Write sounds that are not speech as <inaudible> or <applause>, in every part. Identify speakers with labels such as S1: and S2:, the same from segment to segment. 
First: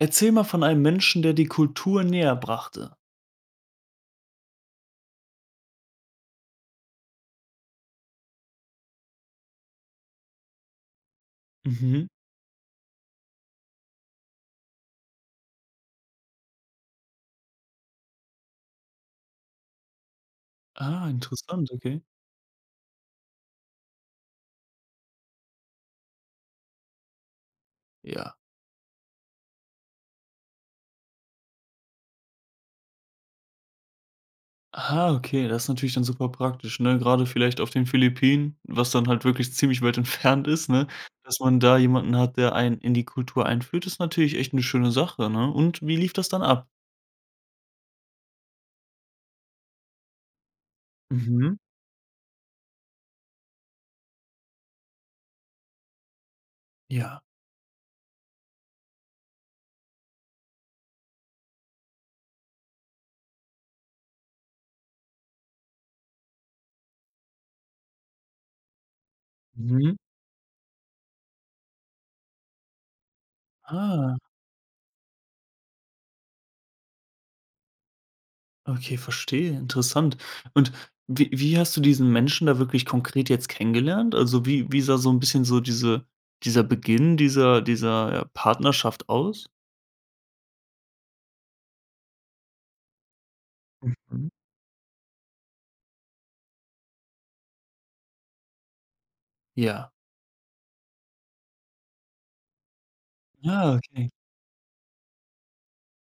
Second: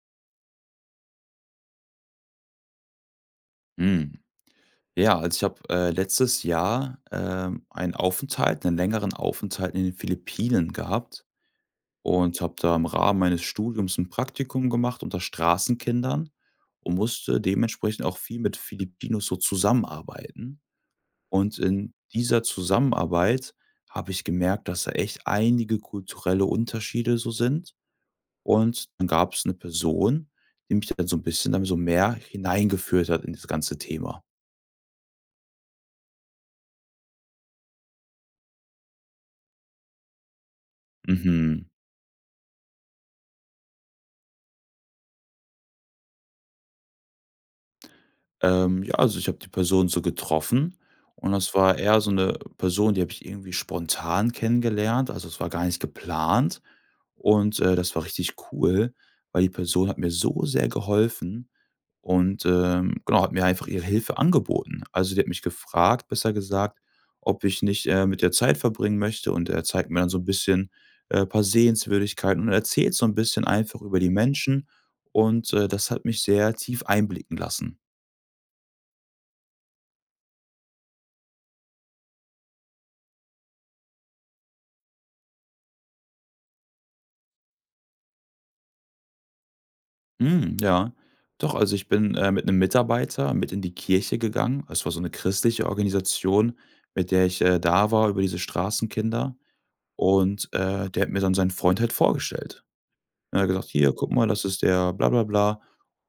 S1: Erzähl mal von einem Menschen, der dir Kultur näher brachte.
S2: Hm, ja, also, ich habe, äh, letztes Jahr, ähm, einen Aufenthalt 'nen längeren Aufenthalt in den Philippinen gehabt
S1: Mhm.
S2: und habe da im Rahmen meines Studiums 'n Praktikum gemacht unter Straßenkindern und musste dementsprechend auch viel mit Filipinos so zusammenarbeiten.
S1: Ah,
S2: Und
S1: interessant,
S2: in
S1: okay.
S2: dieser Zusammenarbeit habe ich gemerkt, dass da echt einige kulturelle Unterschiede so sind.
S1: Ja.
S2: Und dann gab's 'ne Person, die mich da halt so 'n bisschen dann so mehr hineingeführt hat in dieses ganze Thema.
S1: Ah, okay, das ist natürlich dann super praktisch, ne, grade vielleicht auf den Philippinen, was dann halt wirklich ziemlich weit entfernt ist, ne? Dass man
S2: Mhm.
S1: da jemanden hat, der einen in die Kultur einführt, ist natürlich echt 'ne schöne Sache, ne? Und wie lief das dann ab?
S2: Ähm, ja, also, ich habe die Person so getroffen, und das
S1: Mhm.
S2: war eher so 'ne Person, die habe ich irgendwie spontan kennengelernt. Also, es war gar nicht geplant.
S1: Ja.
S2: Und, äh, das war richtig cool, weil die Person hat mir so sehr geholfen und, ähm, genau, hat mir einfach ihre Hilfe angeboten. Also, sie hat mich gefragt, besser gesagt, ob ich nicht, äh, mit der Zeit verbringen möchte und er zeigt
S1: Mhm.
S2: mir dann so 'n bisschen, äh, paar Sehenswürdigkeiten und erzählt so 'n bisschen einfach über die
S1: Ah.
S2: Menschen, und, äh, das hat mich sehr tief einblicken lassen.
S1: Okay, verstehe, interessant. Und wie wie hast du diesen Menschen da wirklich konkret jetzt kennengelernt? Also, wie wie sah so 'n bisschen so diese dieser Beginn dieser dieser, äh, Partnerschaft aus?
S2: Mhm. Ja, doch, also, ich bin, äh, mit 'nem Mitarbeiter mit in die Kirche
S1: Mhm.
S2: gegangen. Es war so ’ne christliche Organisation, mit der ich, äh, da war über diese Straßenkinder
S1: Ja.
S2: und, äh, der hat mir dann sein Freund halt vorgestellt. Er hat gesagt:
S1: Ah,
S2: „Hier
S1: okay.
S2: guck mal, das ist der Bla bla bla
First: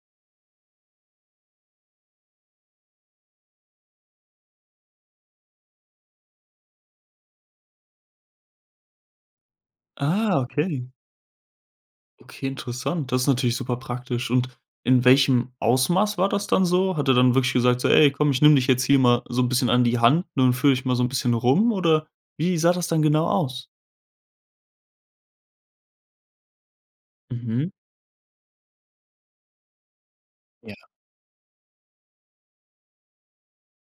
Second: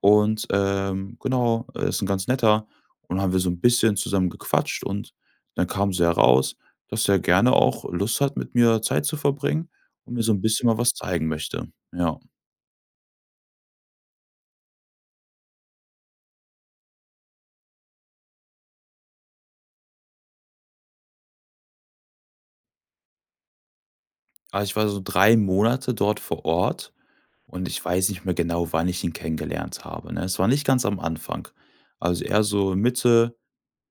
S2: und, ähm, genau, er ist 'n ganz Netter.“, und haben wir so 'n bisschen zusammen gequatscht und dann kam so heraus, dass er gerne auch Lust hat, mit mir Zeit zu verbringen und mir so
S1: Ah,
S2: 'n bisschen mal
S1: okay.
S2: was zeigen möchte, ja.
S1: Okay, interessant. Das ist natürlich super praktisch. Und in welchem Ausmaß war das dann so? Hat er dann wirklich gesagt, so: „Ey, komm, ich nehme dich jetzt hier mal so 'n bisschen an die Hand, ne, und führe ich mal so 'n bisschen rum.“, oder wie sah das dann genau aus?
S2: Ah, ich war so 3 Monate dort vor Ort und
S1: Mhm.
S2: ich weiß nicht mehr genau, wann ich ihn kennengelernt habe, ne? Es war nicht
S1: Ja.
S2: ganz am Anfang. Also, eher so Mitte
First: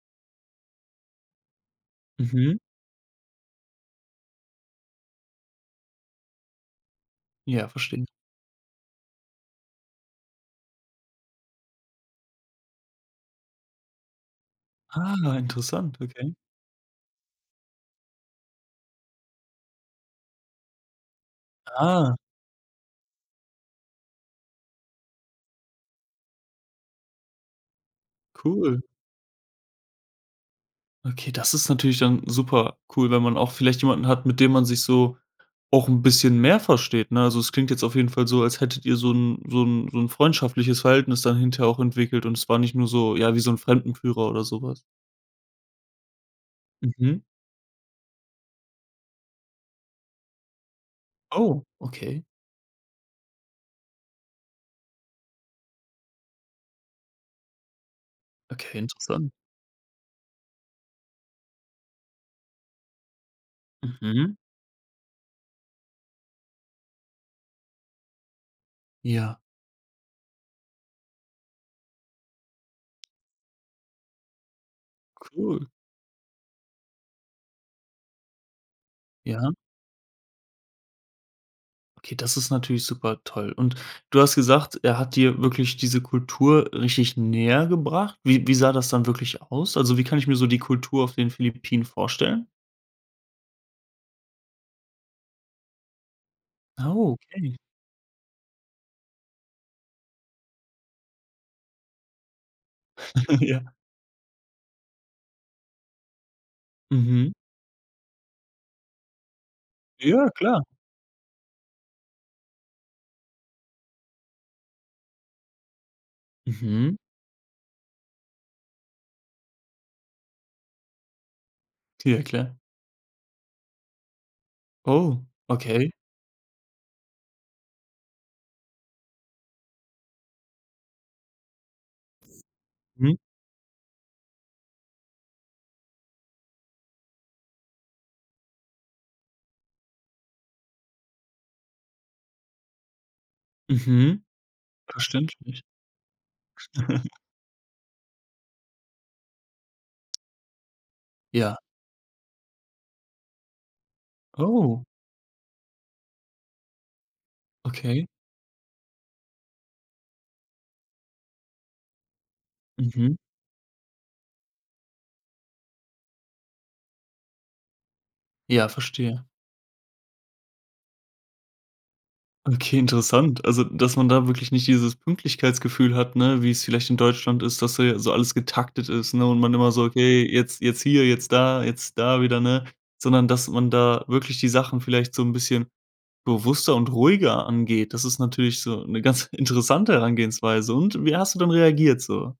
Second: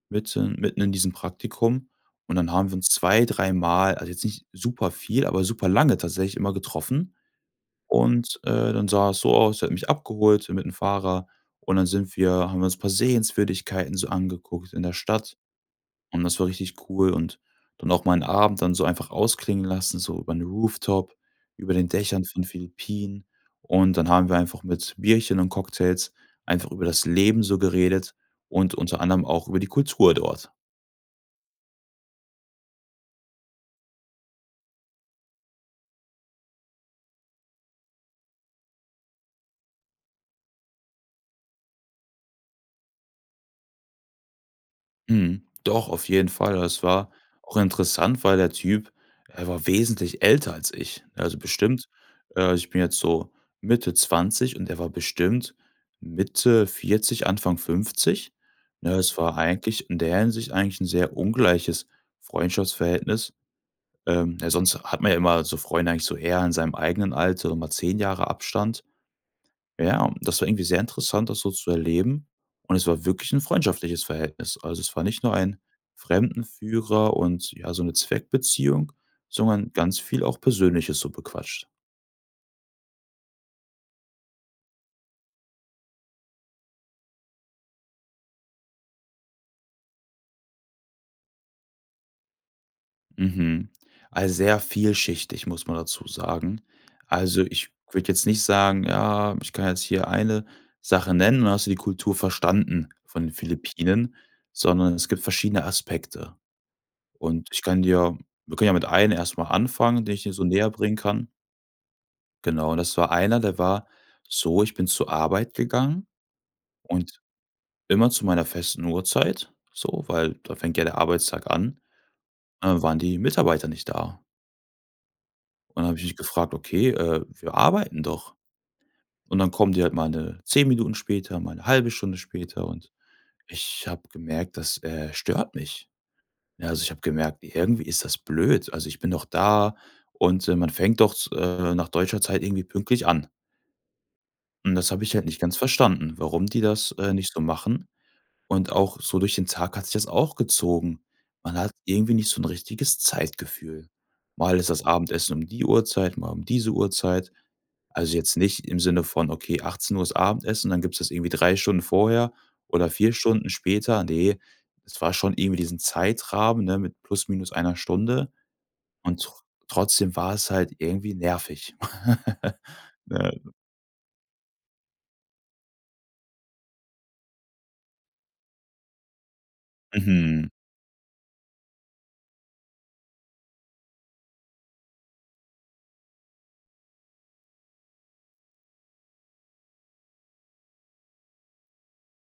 S2: mitten mitten in diesem Praktikum und dann
S1: Mhm.
S2: haben wir uns zwei, dreimal also, jetzt nicht superviel, aber superlange tatsächlich immer getroffen,
S1: Ja, verstehe.
S2: und, äh, dann sah es so aus, er hat mich abgeholt mit 'nem Fahrer und dann sind wir haben wir uns 'n paar Sehenswürdigkeiten so angeguckt in der
S1: Ah,
S2: Stadt
S1: interessant,
S2: und
S1: okay.
S2: das war richtig cool, und dann auch mal 'n Abend dann so einfach ausklingen lassen, so über 'n Rooftop, über den
S1: Ah.
S2: Dächern von Philippinen. Und dann haben wir einfach mit Bierchen und Cocktails einfach über das Leben so geredet und
S1: Cool.
S2: unter anderem auch über die Kultur dort.
S1: Okay, das ist natürlich dann super cool, wenn man auch vielleicht jemanden hat, mit dem man sich so auch 'n bisschen mehr versteht, ne? Also, es klingt jetzt auf jeden Fall so, als hättet ihr so 'n so 'n so 'n freundschaftliches Verhältnis dann hinterher auch entwickelt und es war nicht nur so ja, wie so 'n Fremdenführer oder so was.
S2: Mhm. Doch, auf jeden Fall. Es war
S1: Mhm
S2: auch interessant, weil der Typ er war wesentlich älter als ich, also,
S1: Oh,
S2: bestimmt,
S1: okay.
S2: äh ich bin jetzt so Mitte 20 und er war bestimmt Mitte 40, Anfang 50,
S1: Okay,
S2: ne? Es
S1: interessant.
S2: war eigentlich in der Hinsicht eigentlich 'n sehr ungleiches Freundschaftsverhältnis.
S1: Mhm.
S2: Ähm, ja, sonst hat man ja immer so Freunde eigentlich so eher in seinem eigenen Alter, so mal 10 Jahre Abstand.
S1: Ja.
S2: Ja, und das war irgendwie sehr interessant, das so zu erleben und es war wirklich 'n freundschaftliches Verhältnis. Also, es war nicht nur ein
S1: Cool.
S2: Fremdenführer und, ja, so ’ne Zweckbeziehung,
S1: Ja.
S2: sondern ganz viel auch Persönliches so bequatscht.
S1: Okay, das ist natürlich super toll. Und du hast gesagt, er hat dir wirklich diese Kultur richtig näher gebracht. Wie wie sah das dann wirklich aus? Also, wie kann ich mir so die Kultur auf den Philippinen vorstellen?
S2: Mhm, also, sehr vielschichtig, muss man dazu sagen.
S1: Oh,
S2: Also,
S1: okay.
S2: ich würde jetzt nicht sagen: „Ja, ich kann jetzt hier eine Sache nennen und dann hast du die Kultur verstanden von den
S1: <laughs> Ja.
S2: Philippinen.“, sondern es gibt verschiedene Aspekte.
S1: Mhm.
S2: Und ich kann dir wir können ja mit einem erst mal anfangen, den ich
S1: Ja,
S2: dir so
S1: klar.
S2: näher bringen kann. Genau, das war einer, der war so, ich bin zur Arbeit gegangen
S1: Mhm.
S2: und immer zu meiner festen Uhrzeit, so, weil da fängt ja der Arbeitstag an,
S1: Ja, klar.
S2: ne, waren die Mitarbeiter nicht da.
S1: Oh,
S2: Und dann
S1: okay.
S2: habe ich mich gefragt: „Okay, äh, wir arbeiten doch.“ Und dann kommen die halt mal, ne, 10 Minuten später, mal 'ne 1/2 Stunde später, und
S1: Mhm.
S2: ich habe gemerkt, das, äh, stört mich. Ja, also, ich habe gemerkt: „Irgendwie ist das blöd. Also, ich bin doch da und, ähm, man fängt doch z äh, nach deutscher Zeit irgendwie pünktlich an.“
S1: Mhm,
S2: Und das habe ich halt nicht ganz
S1: verständlich.
S2: verstanden, warum die das, äh,
S1: <chuckles>
S2: nicht so machen, und auch so durch den Tag hat sich das auch gezogen. Man
S1: Ja.
S2: hat irgendwie nicht so 'n richtiges Zeitgefühl. Mal ist das
S1: Oh.
S2: Abendessen um die Uhrzeit, mal um diese Uhrzeit.
S1: Okay.
S2: Also, jetzt nicht im Sinne von: „Okay, 18:00 ist Abendessen, und dann gibt's das irgendwie 3 Stunden vorher oder 4
S1: Mhm.
S2: Stunden später.“ Ne, es war schon irgendwie diesen Zeitrahmen, ne, mit plus minus einer Stunde
S1: Ja,
S2: und
S1: verstehe.
S2: tr trotzdem war es halt irgendwie nervig, <chuckles>
S1: Okay, interessant.
S2: ne?
S1: Also, dass man da wirklich nicht dieses Pünktlichkeitsgefühl hat, ne, wie es vielleicht in Deutschland ist, dass da ja so alles getaktet ist, ne, und man immer so: „Okay,
S2: Mhm.
S1: jetzt jetzt hier, jetzt da, jetzt da wieder“, ne? Sondern, dass man da wirklich die Sachen vielleicht so 'n bisschen bewusster und ruhiger angeht. Das ist natürlich so 'ne ganz interessante Herangehensweise. Und wie hast du dann reagiert so?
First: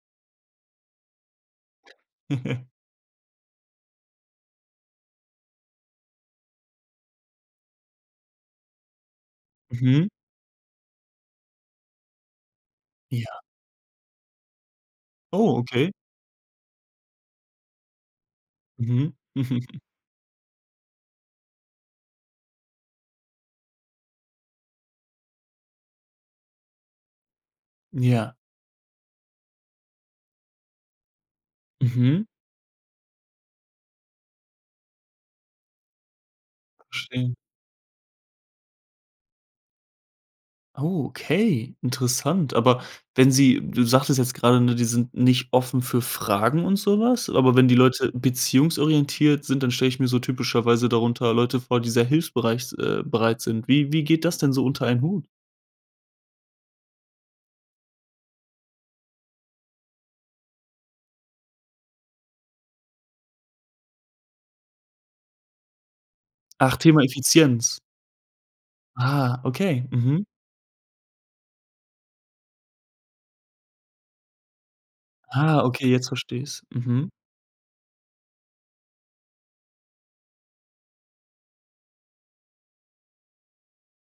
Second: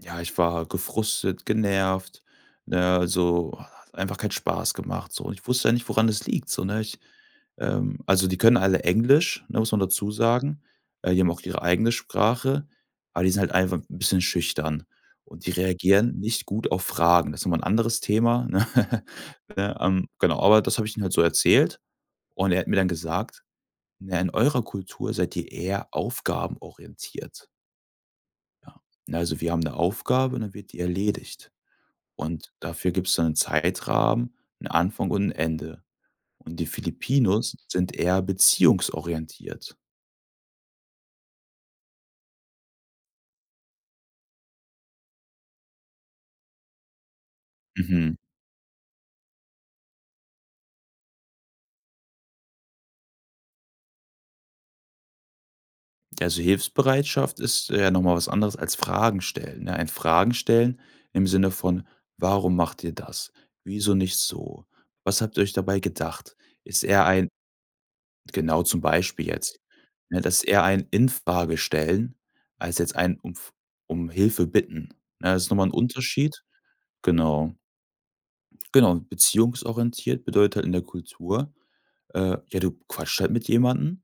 S2: Ja, ich war gefrustet, genervt,
S1: <chuckles>
S2: ne, also, hat einfach keinen Spaß gemacht, so. Und ich wusste ja nicht, woran es liegt, so, ne? Ich, ähm also, die können alle Englisch, ne, muss man
S1: Mhm.
S2: dazu sagen, äh, die haben auch ihre eigene Sprache, aber die sind
S1: Ja.
S2: halt einfach 'n bisschen schüchtern. Und die
S1: Oh, okay.
S2: reagieren nicht gut auf Fragen. Das ist nochmal 'n anderes Thema, ne? Ja,
S1: <chuckles>
S2: ähm, genau, aber das habe ich ihm halt so erzählt und er hat mir dann gesagt: „Na ja, in eurer Kultur seid ihr eher aufgabenorientiert.“
S1: Ja.
S2: Ja, ne, also, wir haben 'ne Aufgabe, dann wird die erledigt.
S1: Mhm.
S2: Und dafür gibt's dann 'nen Zeitrahmen, 'n Anfang und 'n Ende. Und die
S1: Verstehe.
S2: Filipinos sind eher beziehungsorientiert.
S1: Oh, okay, interessant. Aber wenn sie du sagtest jetzt gerade, ne, die sind nicht offen für Fragen und so was. Aber wenn die Leute
S2: Mhm.
S1: beziehungsorientiert sind, dann stelle ich mir so typischerweise darunter Leute vor, die sehr hilfsbereit s äh, bereit sind. Wie wie geht das denn so unter einen Hut?
S2: Ja, also, Hilfsbereitschaft ist eher noch mal was anderes als Fragen stellen, ja? Ein Fragenstellen im Sinne von: „Warum macht ihr das? Wieso nicht so? Was habt ihr euch dabei gedacht?“
S1: Ach,
S2: Ist
S1: Thema
S2: eher ein
S1: Effizienz.
S2: Genau zum Beispiel
S1: Ah,
S2: jetzt,
S1: okay,
S2: ne,
S1: mhm.
S2: das eher ein Infragestellen als jetzt ein umf um Hilfe Bitten, ne? Das ist noch mal 'n
S1: Okay, jetzt versteh
S2: Unterschied,
S1: ich's, mhm.
S2: genau. Genau, beziehungsorientiert bedeutet halt in der Kultur: Äh, ja, du quatscht halt mit jemandem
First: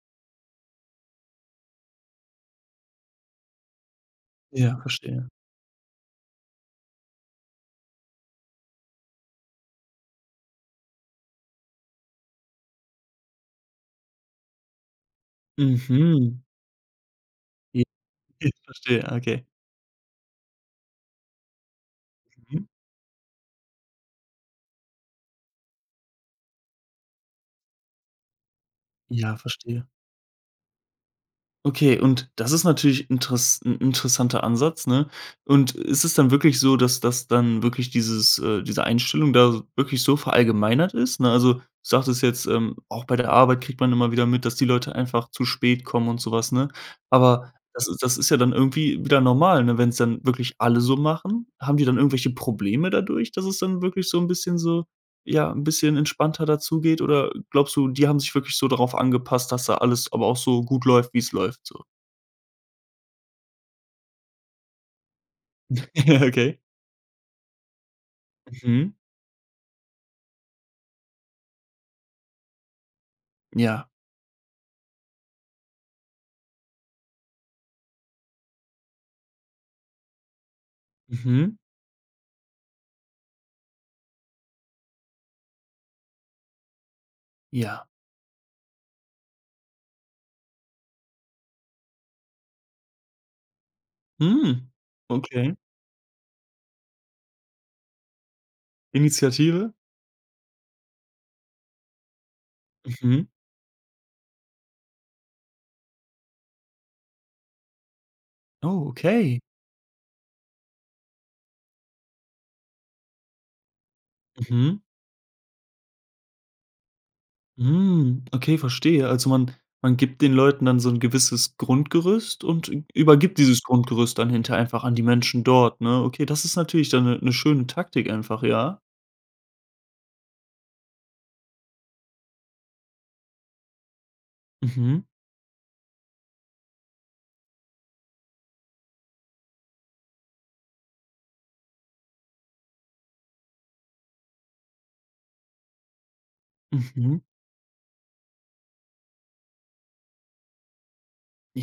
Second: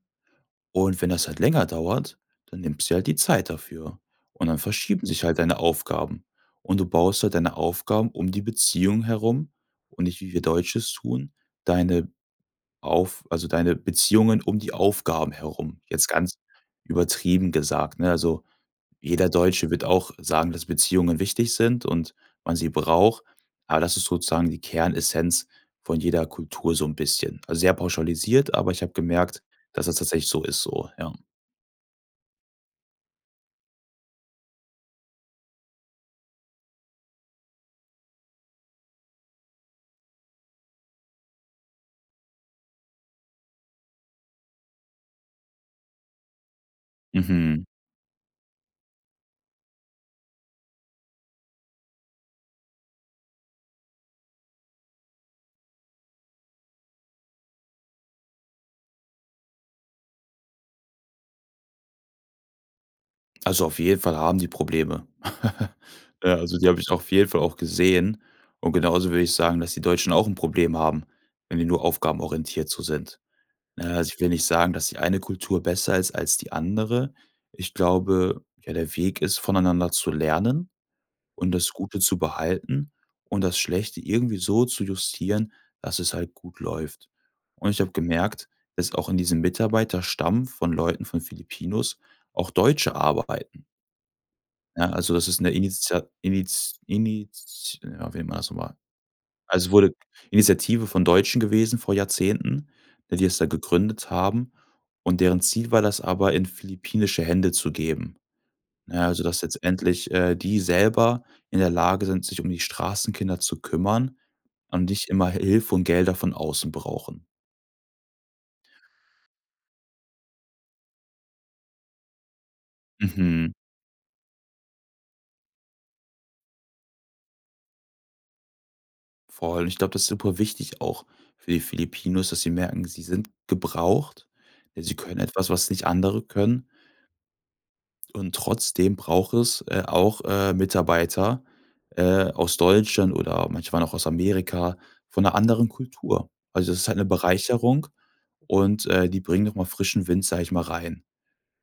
S2: und wenn das halt länger dauert, dann nimmst dir halt die Zeit dafür und dann
S1: Ja,
S2: verschieben sich
S1: verstehe.
S2: halt deine Aufgaben. Und du baust halt deine Aufgaben um die Beziehung herum und nicht, wie wir Deutsche es tun, deine auf also, deine Beziehungen um die Aufgaben herum, jetzt
S1: Mhm.
S2: ganz übertrieben
S1: <unintelligible>
S2: gesagt, ne? Also,
S1: <chuckles> Verstehe, ja
S2: jeder
S1: ok.
S2: Deutsche wird auch sagen, dass Beziehungen wichtig sind und man
S1: Mhm.
S2: sie braucht, aber das ist sozusagen die Kernessenz von jeder Kultur so 'n bisschen. Also, sehr pauschalisiert, aber ich habe
S1: Ja,
S2: gemerkt, dass
S1: verstehe.
S2: das tatsächlich so ist so, ja.
S1: Okay, und das ist natürlich interess 'n 'n interessanter Ansatz, ne? Und ist es dann wirklich so, dass das dann wirklich dieses, äh diese Einstellung da wirklich so verallgemeinert ist, ne? Also, du sagtest jetzt, ähm, auch bei der Arbeit kriegt man immer wieder mit, dass die Leute einfach zu spät kommen und so was, ne? Aber
S2: Mhm.
S1: das ist das ist ja dann irgendwie wieder normal, ne, wenn es dann wirklich alle so machen? Haben die dann irgendwelche Probleme dadurch, dass es dann wirklich so 'n bisschen so, ja 'n bisschen entspannter da zugeht oder, glaubst du, die haben sich wirklich so darauf angepasst, dass da alles aber auch so gut läuft, wie es läuft so?
S2: Also, auf jeden Fall haben sie Probleme. <laughs>
S1: <laughs>
S2: Äh,
S1: Okay.
S2: also, die habe ich auf jeden Fall auch gesehen und
S1: Mhm.
S2: genauso würde ich sagen, dass die Deutschen auch 'n Problem haben, wenn die nur aufgabenorientiert so sind.
S1: Ja.
S2: Ne, also, ich will nicht sagen, dass die eine Kultur besser ist als die andere. Ich glaube, ja, der Weg ist, voneinander zu lernen und
S1: Mhm.
S2: das Gute zu behalten und das Schlechte irgendwie so zu justieren, dass es halt gut läuft. Und ich
S1: Ja.
S2: habe gemerkt, dass auch in diesem Mitarbeiterstamm von Leuten von Philippinos auch Deutsche arbeiten.
S1: Mhm,
S2: Ja, also, das ist 'ne
S1: okay.
S2: Initia Init Init ah, wie nennt man das noch mal. Also, es
S1: Initiative?
S2: wurde Initiative von Deutschen gewesen vor Jahrzehnten, ne, die
S1: Mhm.
S2: es da gegründet haben und deren Ziel war, das aber in philippinische Hände zu geben. Na ja, also, dass
S1: Okay.
S2: jetzt endlich, äh, die selber in der Lage sind, sich um die Straßenkinder zu kümmern,
S1: Mhm.
S2: und nicht immer Hi Hilfe und Gelder von außen brauchen.
S1: Mhm, okay, verstehe. Also, man man gibt den Leuten dann so 'n gewisses Grundgerüst und ü übergibt
S2: Mhm.
S1: dieses Grundgerüst dann hinterher einfach an die Menschen dort, ne? Okay, das ist natürlich dann 'ne 'ne schöne Taktik einfach, ja?
S2: Vor allem, ich glaube, das ist super wichtig auch für die Filipinos, dass sie merken: Sie sind gebraucht. Sie
S1: Mhm.
S2: können etwas, was nicht andere können. Und trotzdem braucht es, äh, auch, äh, Mitarbeiter, äh, aus Deutschland oder manche waren auch aus Amerika, von 'ner anderen Kultur. Also, das ist 'ne
S1: Mhm.
S2: Bereicherung und, äh, die bringen noch mal frischen Wind, sage ich mal, rein.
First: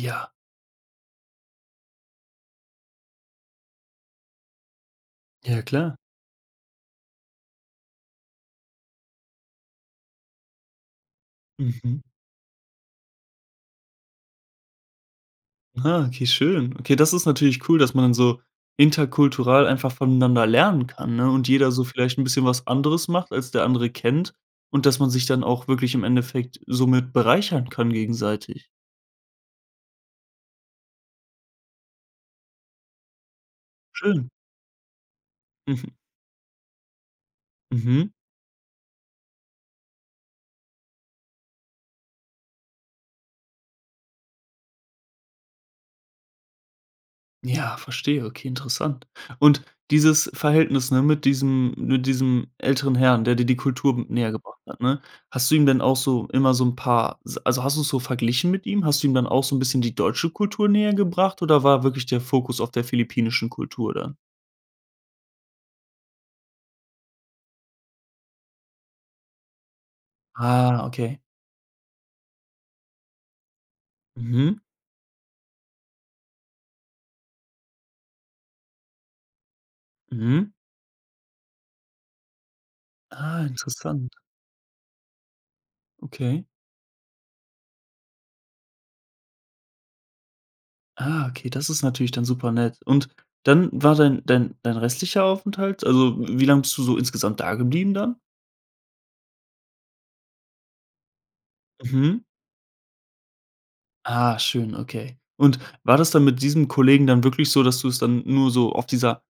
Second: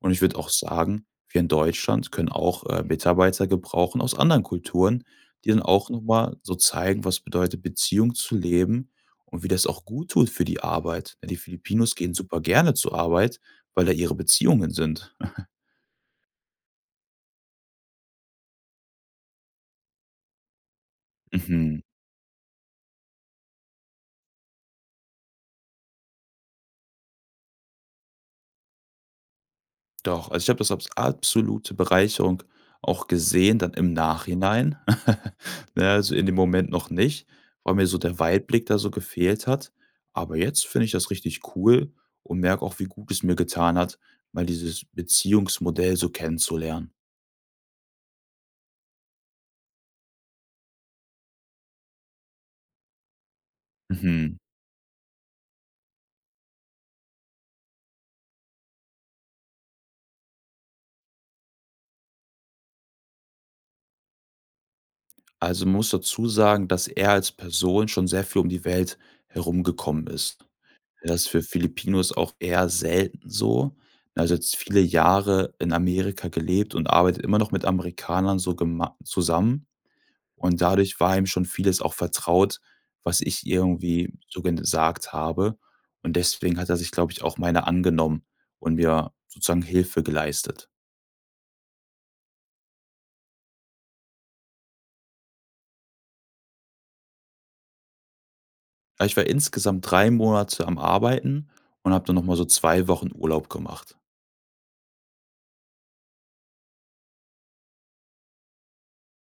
S2: Und ich würde auch sagen, wir in Deutschland können auch, äh, Mitarbeiter gebrauchen aus anderen Kulturen, die
S1: Ja,
S2: dann auch
S1: klar.
S2: noch mal so zeigen, was bedeutet, Beziehung zu leben und wie das auch guttut für die Arbeit. Ne, die Filipinos
S1: Mhm.
S2: gehen super gerne zur Arbeit, weil da ihre Beziehungen sind. <chuckles>
S1: Ah okay, schön. Okay, das ist natürlich cool, dass man dann so interkultural einfach von einander lernen kann, ne und jeder
S2: Mhm.
S1: so vielleicht 'n bisschen was anderes macht, als der andere kennt und dass man sich dann auch wirklich im Endeffekt somit bereichern kann gegenseitig.
S2: Doch, also, ich habe das als absolute Bereicherung auch gesehen dann im
S1: Schön.
S2: Nachhinein. <chuckles> Na ja,
S1: Mhm.
S2: also, in dem Moment noch nicht, weil mir so
S1: Mhm.
S2: der Weitblick da so gefehlt hat. Aber jetzt finde ich das richtig cool und merke auch, wie gut es mir getan hat, mal dieses Beziehungsmodell so kennenzulernen.
S1: Ja, verstehe. Okay, interessant. Und dieses Verhältnis, ne, mit diesem mit diesem älteren Herrn, der dir die Kultur näher
S2: Mhm.
S1: gebracht hat, ne? Hast du ihm denn auch so immer so 'n paar s also, hast du's so verglichen mit ihm? Hast du ihm dann auch so 'n bisschen die deutsche Kultur näher gebracht oder war wirklich der Fokus auf der philippinischen Kultur dann?
S2: Also, man muss dazu sagen, dass er als Person schon sehr viel um die Welt herumgekommen ist.
S1: Ah, okay.
S2: Das ist für Filipinos auch eher selten so. Er hat jetzt
S1: Mhm.
S2: viele Jahre in Amerika gelebt und arbeitet immer noch mit Amerikanern so gemei zusammen
S1: Mhm.
S2: und dadurch war ihm schon vieles auch vertraut, was
S1: Ah,
S2: ich irgendwie
S1: interessant.
S2: so gesagt habe und
S1: Okay.
S2: deswegen hat er sich, glaube ich, auch meiner angenommen und mir sozusagen Hilfe geleistet.
S1: Ah, okay, das ist natürlich dann super nett. Und dann war dein dein dein restlicher Aufenthalt also, wie lange bist du so insgesamt dageblieben dann?
S2: Ich war insgesamt 3 Monate am Arbeiten und habe dann noch
S1: Mhm.
S2: mal so 2 Wochen Urlaub gemacht.
S1: Ah, schön, okay. Und war das dann mit diesem Kollegen dann wirklich so, dass du es dann nur so auf dieser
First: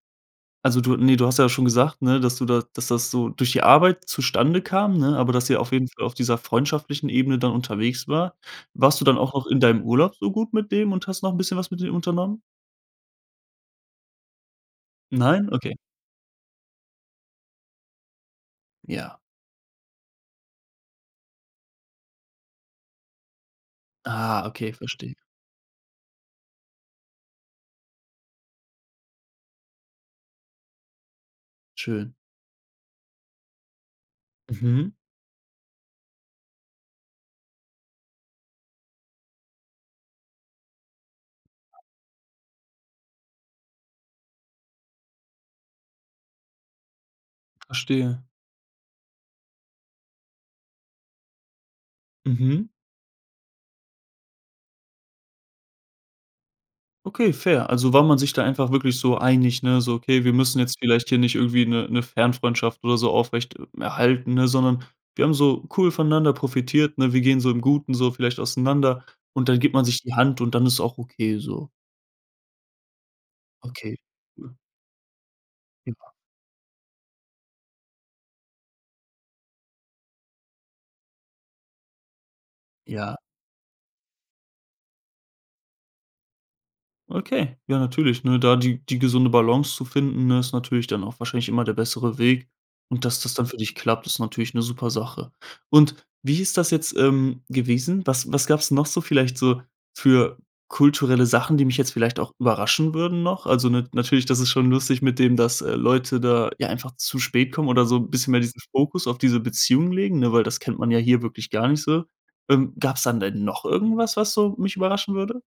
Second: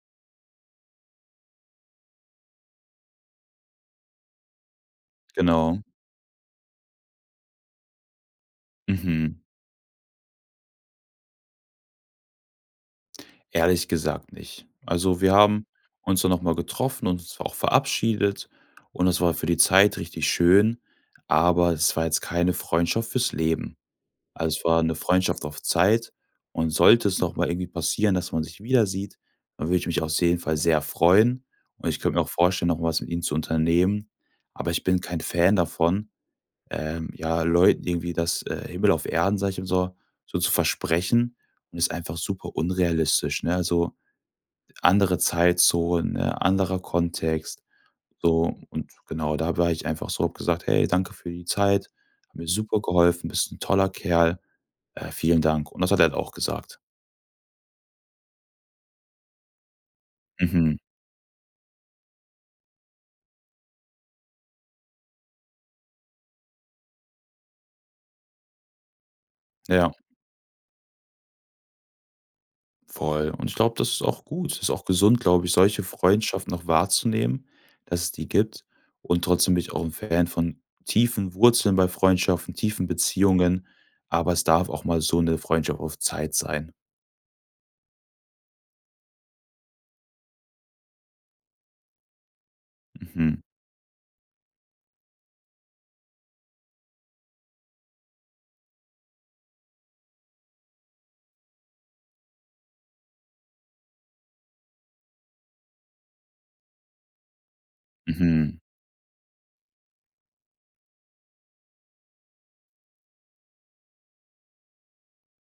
S1: also, du ne, du hast ja schon gesagt, ne, dass du da dass, das so durch die Arbeit zustande kam, ne, aber dass sie auf
S2: Genau.
S1: jeden Fall auf dieser freundschaftlichen Ebene dann unterwegs war. Warst du dann auch
S2: Mhm.
S1: auch in deinem Urlaub so gut mit dem und hast noch 'n bisschen was mit dem unternommen?
S2: Ehrlich gesagt nicht. Also, wir
S1: Nein?
S2: haben
S1: Okay.
S2: uns dann noch mal getroffen und uns auch verabschiedet und
S1: Ja.
S2: es war für die Zeit richtig schön, aber es war jetzt keine Freundschaft für's Leben.
S1: Ah,
S2: Also, es
S1: okay,
S2: war 'ne
S1: verstehe.
S2: Freundschaft auf Zeit und sollte es noch mal irgendwie passieren, dass man sich wiedersieht, dann würde ich mich auf jeden Fall sehr freuen und ich
S1: Schön.
S2: könnte mir auch vorstellen, noch mal was mit ihm zu unternehmen, aber ich
S1: Mhm.
S2: bin kein Fan davon, ähm, ja, Leuten irgendwie das äh, Himmel auf Erden, sage ich immer so, so zu versprechen und ist einfach super unrealistisch, ne? Also, andere Zeitzonen, ne, anderer Kontext,
S1: Verstehe.
S2: so und genau, da war ich einfach so und habe gesagt: „Hey, danke für die Zeit, hat mir
S1: Mhm.
S2: super geholfen, bist 'n toller Kerl, äh, vielen Dank“, und das hat er halt auch gesagt.
S1: Okay, fair. Also, war man sich da einfach wirklich so einig, ne, so: „Okay, wir müssen jetzt
S2: Mhm.
S1: vielleicht hier nicht irgendwie 'ne 'ne Fernfreundschaft oder so aufrecht erhalten, ne, sondern wir haben so cool voneinander profitiert, ne? Wir gehen so im Guten so vielleicht auseinander." und dann gibt man
S2: Ja.
S1: sich die Hand und dann ist auch okay so.
S2: Voll. Und ich glaube, das
S1: Okay.
S2: ist auch gut. Das ist auch gesund, glaube ich, solche
S1: Ja.
S2: Freundschaften noch wahrzunehmen, dass es die gibt und trotzdem bin ich auch 'n Fan von tiefen Wurzeln bei Freundschaften, tiefen
S1: Ja.
S2: Beziehungen, aber es darf auch mal so 'ne Freundschaft auf Zeit sein.
S1: Okay, ja, natürlich, ne? Da die die gesunde Balance zu finden, ne, ist natürlich dann auch wahrscheinlich immer der bessere Weg. Und dass das
S2: Mhm.
S1: dann für dich klappt, ist natürlich 'ne super Sache. Und wie ist das jetzt, ähm, gewesen? Was was gab's noch so vielleicht so für kulturelle Sachen, die mich jetzt vielleicht auch überraschen würden noch? Also, n natürlich, das ist schon lustig mit dem, dass, äh, Leute da ja einfach zu spät kommen oder so 'n bisschen mehr
S2: Mhm.
S1: diesen Fokus auf diese Beziehung legen, ne, weil das kennt man ja hier wirklich gar nicht so. Ähm, gab's dann denn noch irgendwas, was so mich überraschen würde?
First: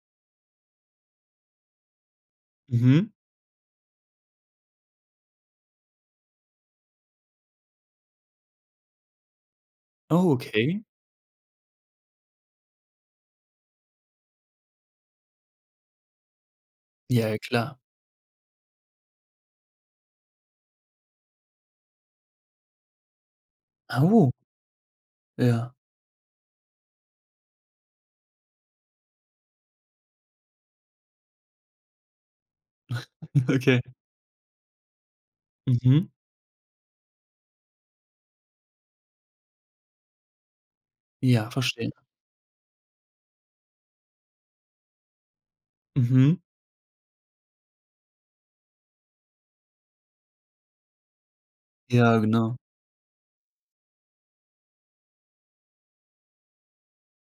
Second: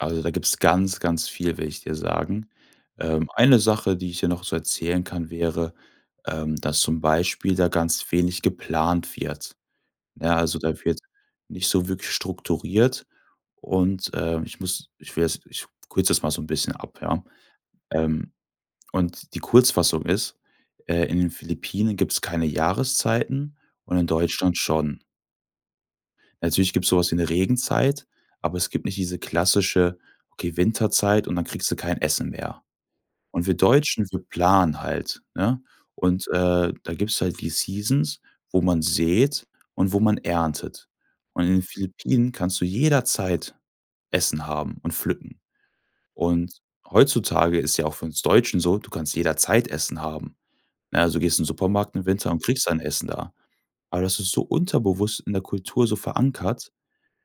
S2: Also, da gibt's ganz, ganz viel, will ich dir sagen.
S1: Mhm.
S2: Ähm, eine Sache, die ich dir noch so erzählen kann, wäre, ähm, dass zum Beispiel da ganz wenig geplant wird.
S1: Oh,
S2: Ja, also, da
S1: okay.
S2: wird nicht so wirklich strukturiert und, äh, ich muss ich will das Ich kürze das mal so 'n bisschen ab, ja.
S1: Ja, ja, klar.
S2: Ähm, und die Kurzfassung ist, äh, in den Philippinen gibt's keine Jahreszeiten und
S1: Ah,
S2: in
S1: oh.
S2: Deutschland schon.
S1: Ja.
S2: Natürlich gibt's so was wie eine Regenzeit, aber es gibt nicht diese klassische, okay, Winterzeit und dann kriegst du kein Essen mehr. Und
S1: <chuckles>
S2: wir
S1: Okay.
S2: Deutschen, wir planen halt, ne?
S1: Mhm.
S2: Und, äh, da gibt's halt die Seasons, wo man säht und wo man erntet. Und in
S1: Ja,
S2: den
S1: verstehe.
S2: Philippinen kannst du jederzeit Essen haben und pflücken.
S1: Mhm.
S2: Und heutzutage ist ja auch für uns Deutschen so, du kannst jederzeit Essen haben, ne? Also, du gehst in den Supermarkt im
S1: Ja,
S2: Winter und
S1: genau.
S2: kriegst ein Essen da. Aber das ist so unterbewusst in der Kultur so verankert,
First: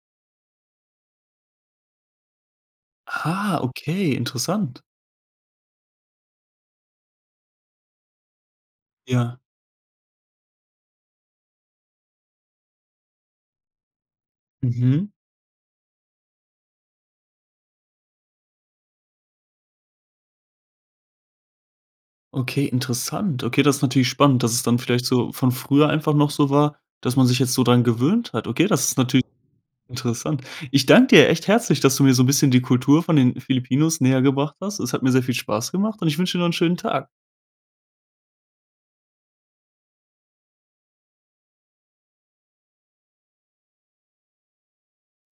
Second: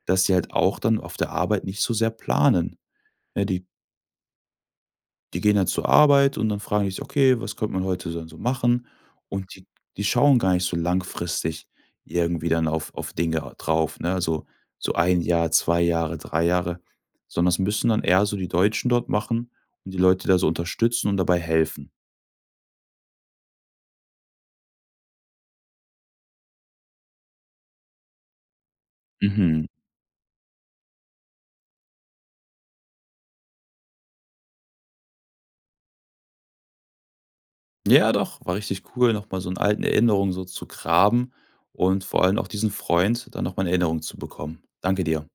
S2: dass sie halt auch dann auf der Arbeit nicht so sehr planen. Ne,
S1: Ah,
S2: die
S1: okay, interessant.
S2: die gehen dann zur Arbeit und dann fragen die sich: „Okay, was könnt man heute denn so machen?“
S1: Ja.
S2: Und die die schauen gar nicht so langfristig irgendwie dann auf auf Dinge drauf, ne, also, so
S1: Mhm.
S2: 1 Jahr, 2 Jahre, 3 Jahre, sondern es müssen dann eher so die Deutschen dort machen und die Leute da so unterstützen und dabei helfen.
S1: Okay, interessant. Okay, das ist natürlich spannend, dass es dann vielleicht so von früher einfach noch so war, dass man sich jetzt so dran gewöhnt hat. Okay, das ist natürlich
S2: Mhm.
S1: interessant. Ich dank dir echt herzlich, dass du mir so 'n bisschen die Kultur von den Filipinos näher gebracht hast. Es hat mir sehr Spaß gemacht und ich wünsche dir noch 'n schönen Tag.
S2: Ja, doch, war richtig cool, noch mal so in alten Erinnerung so zu graben und vor allem auch diesen Freund dann noch mal in Erinnerung zu bekommen. Danke dir.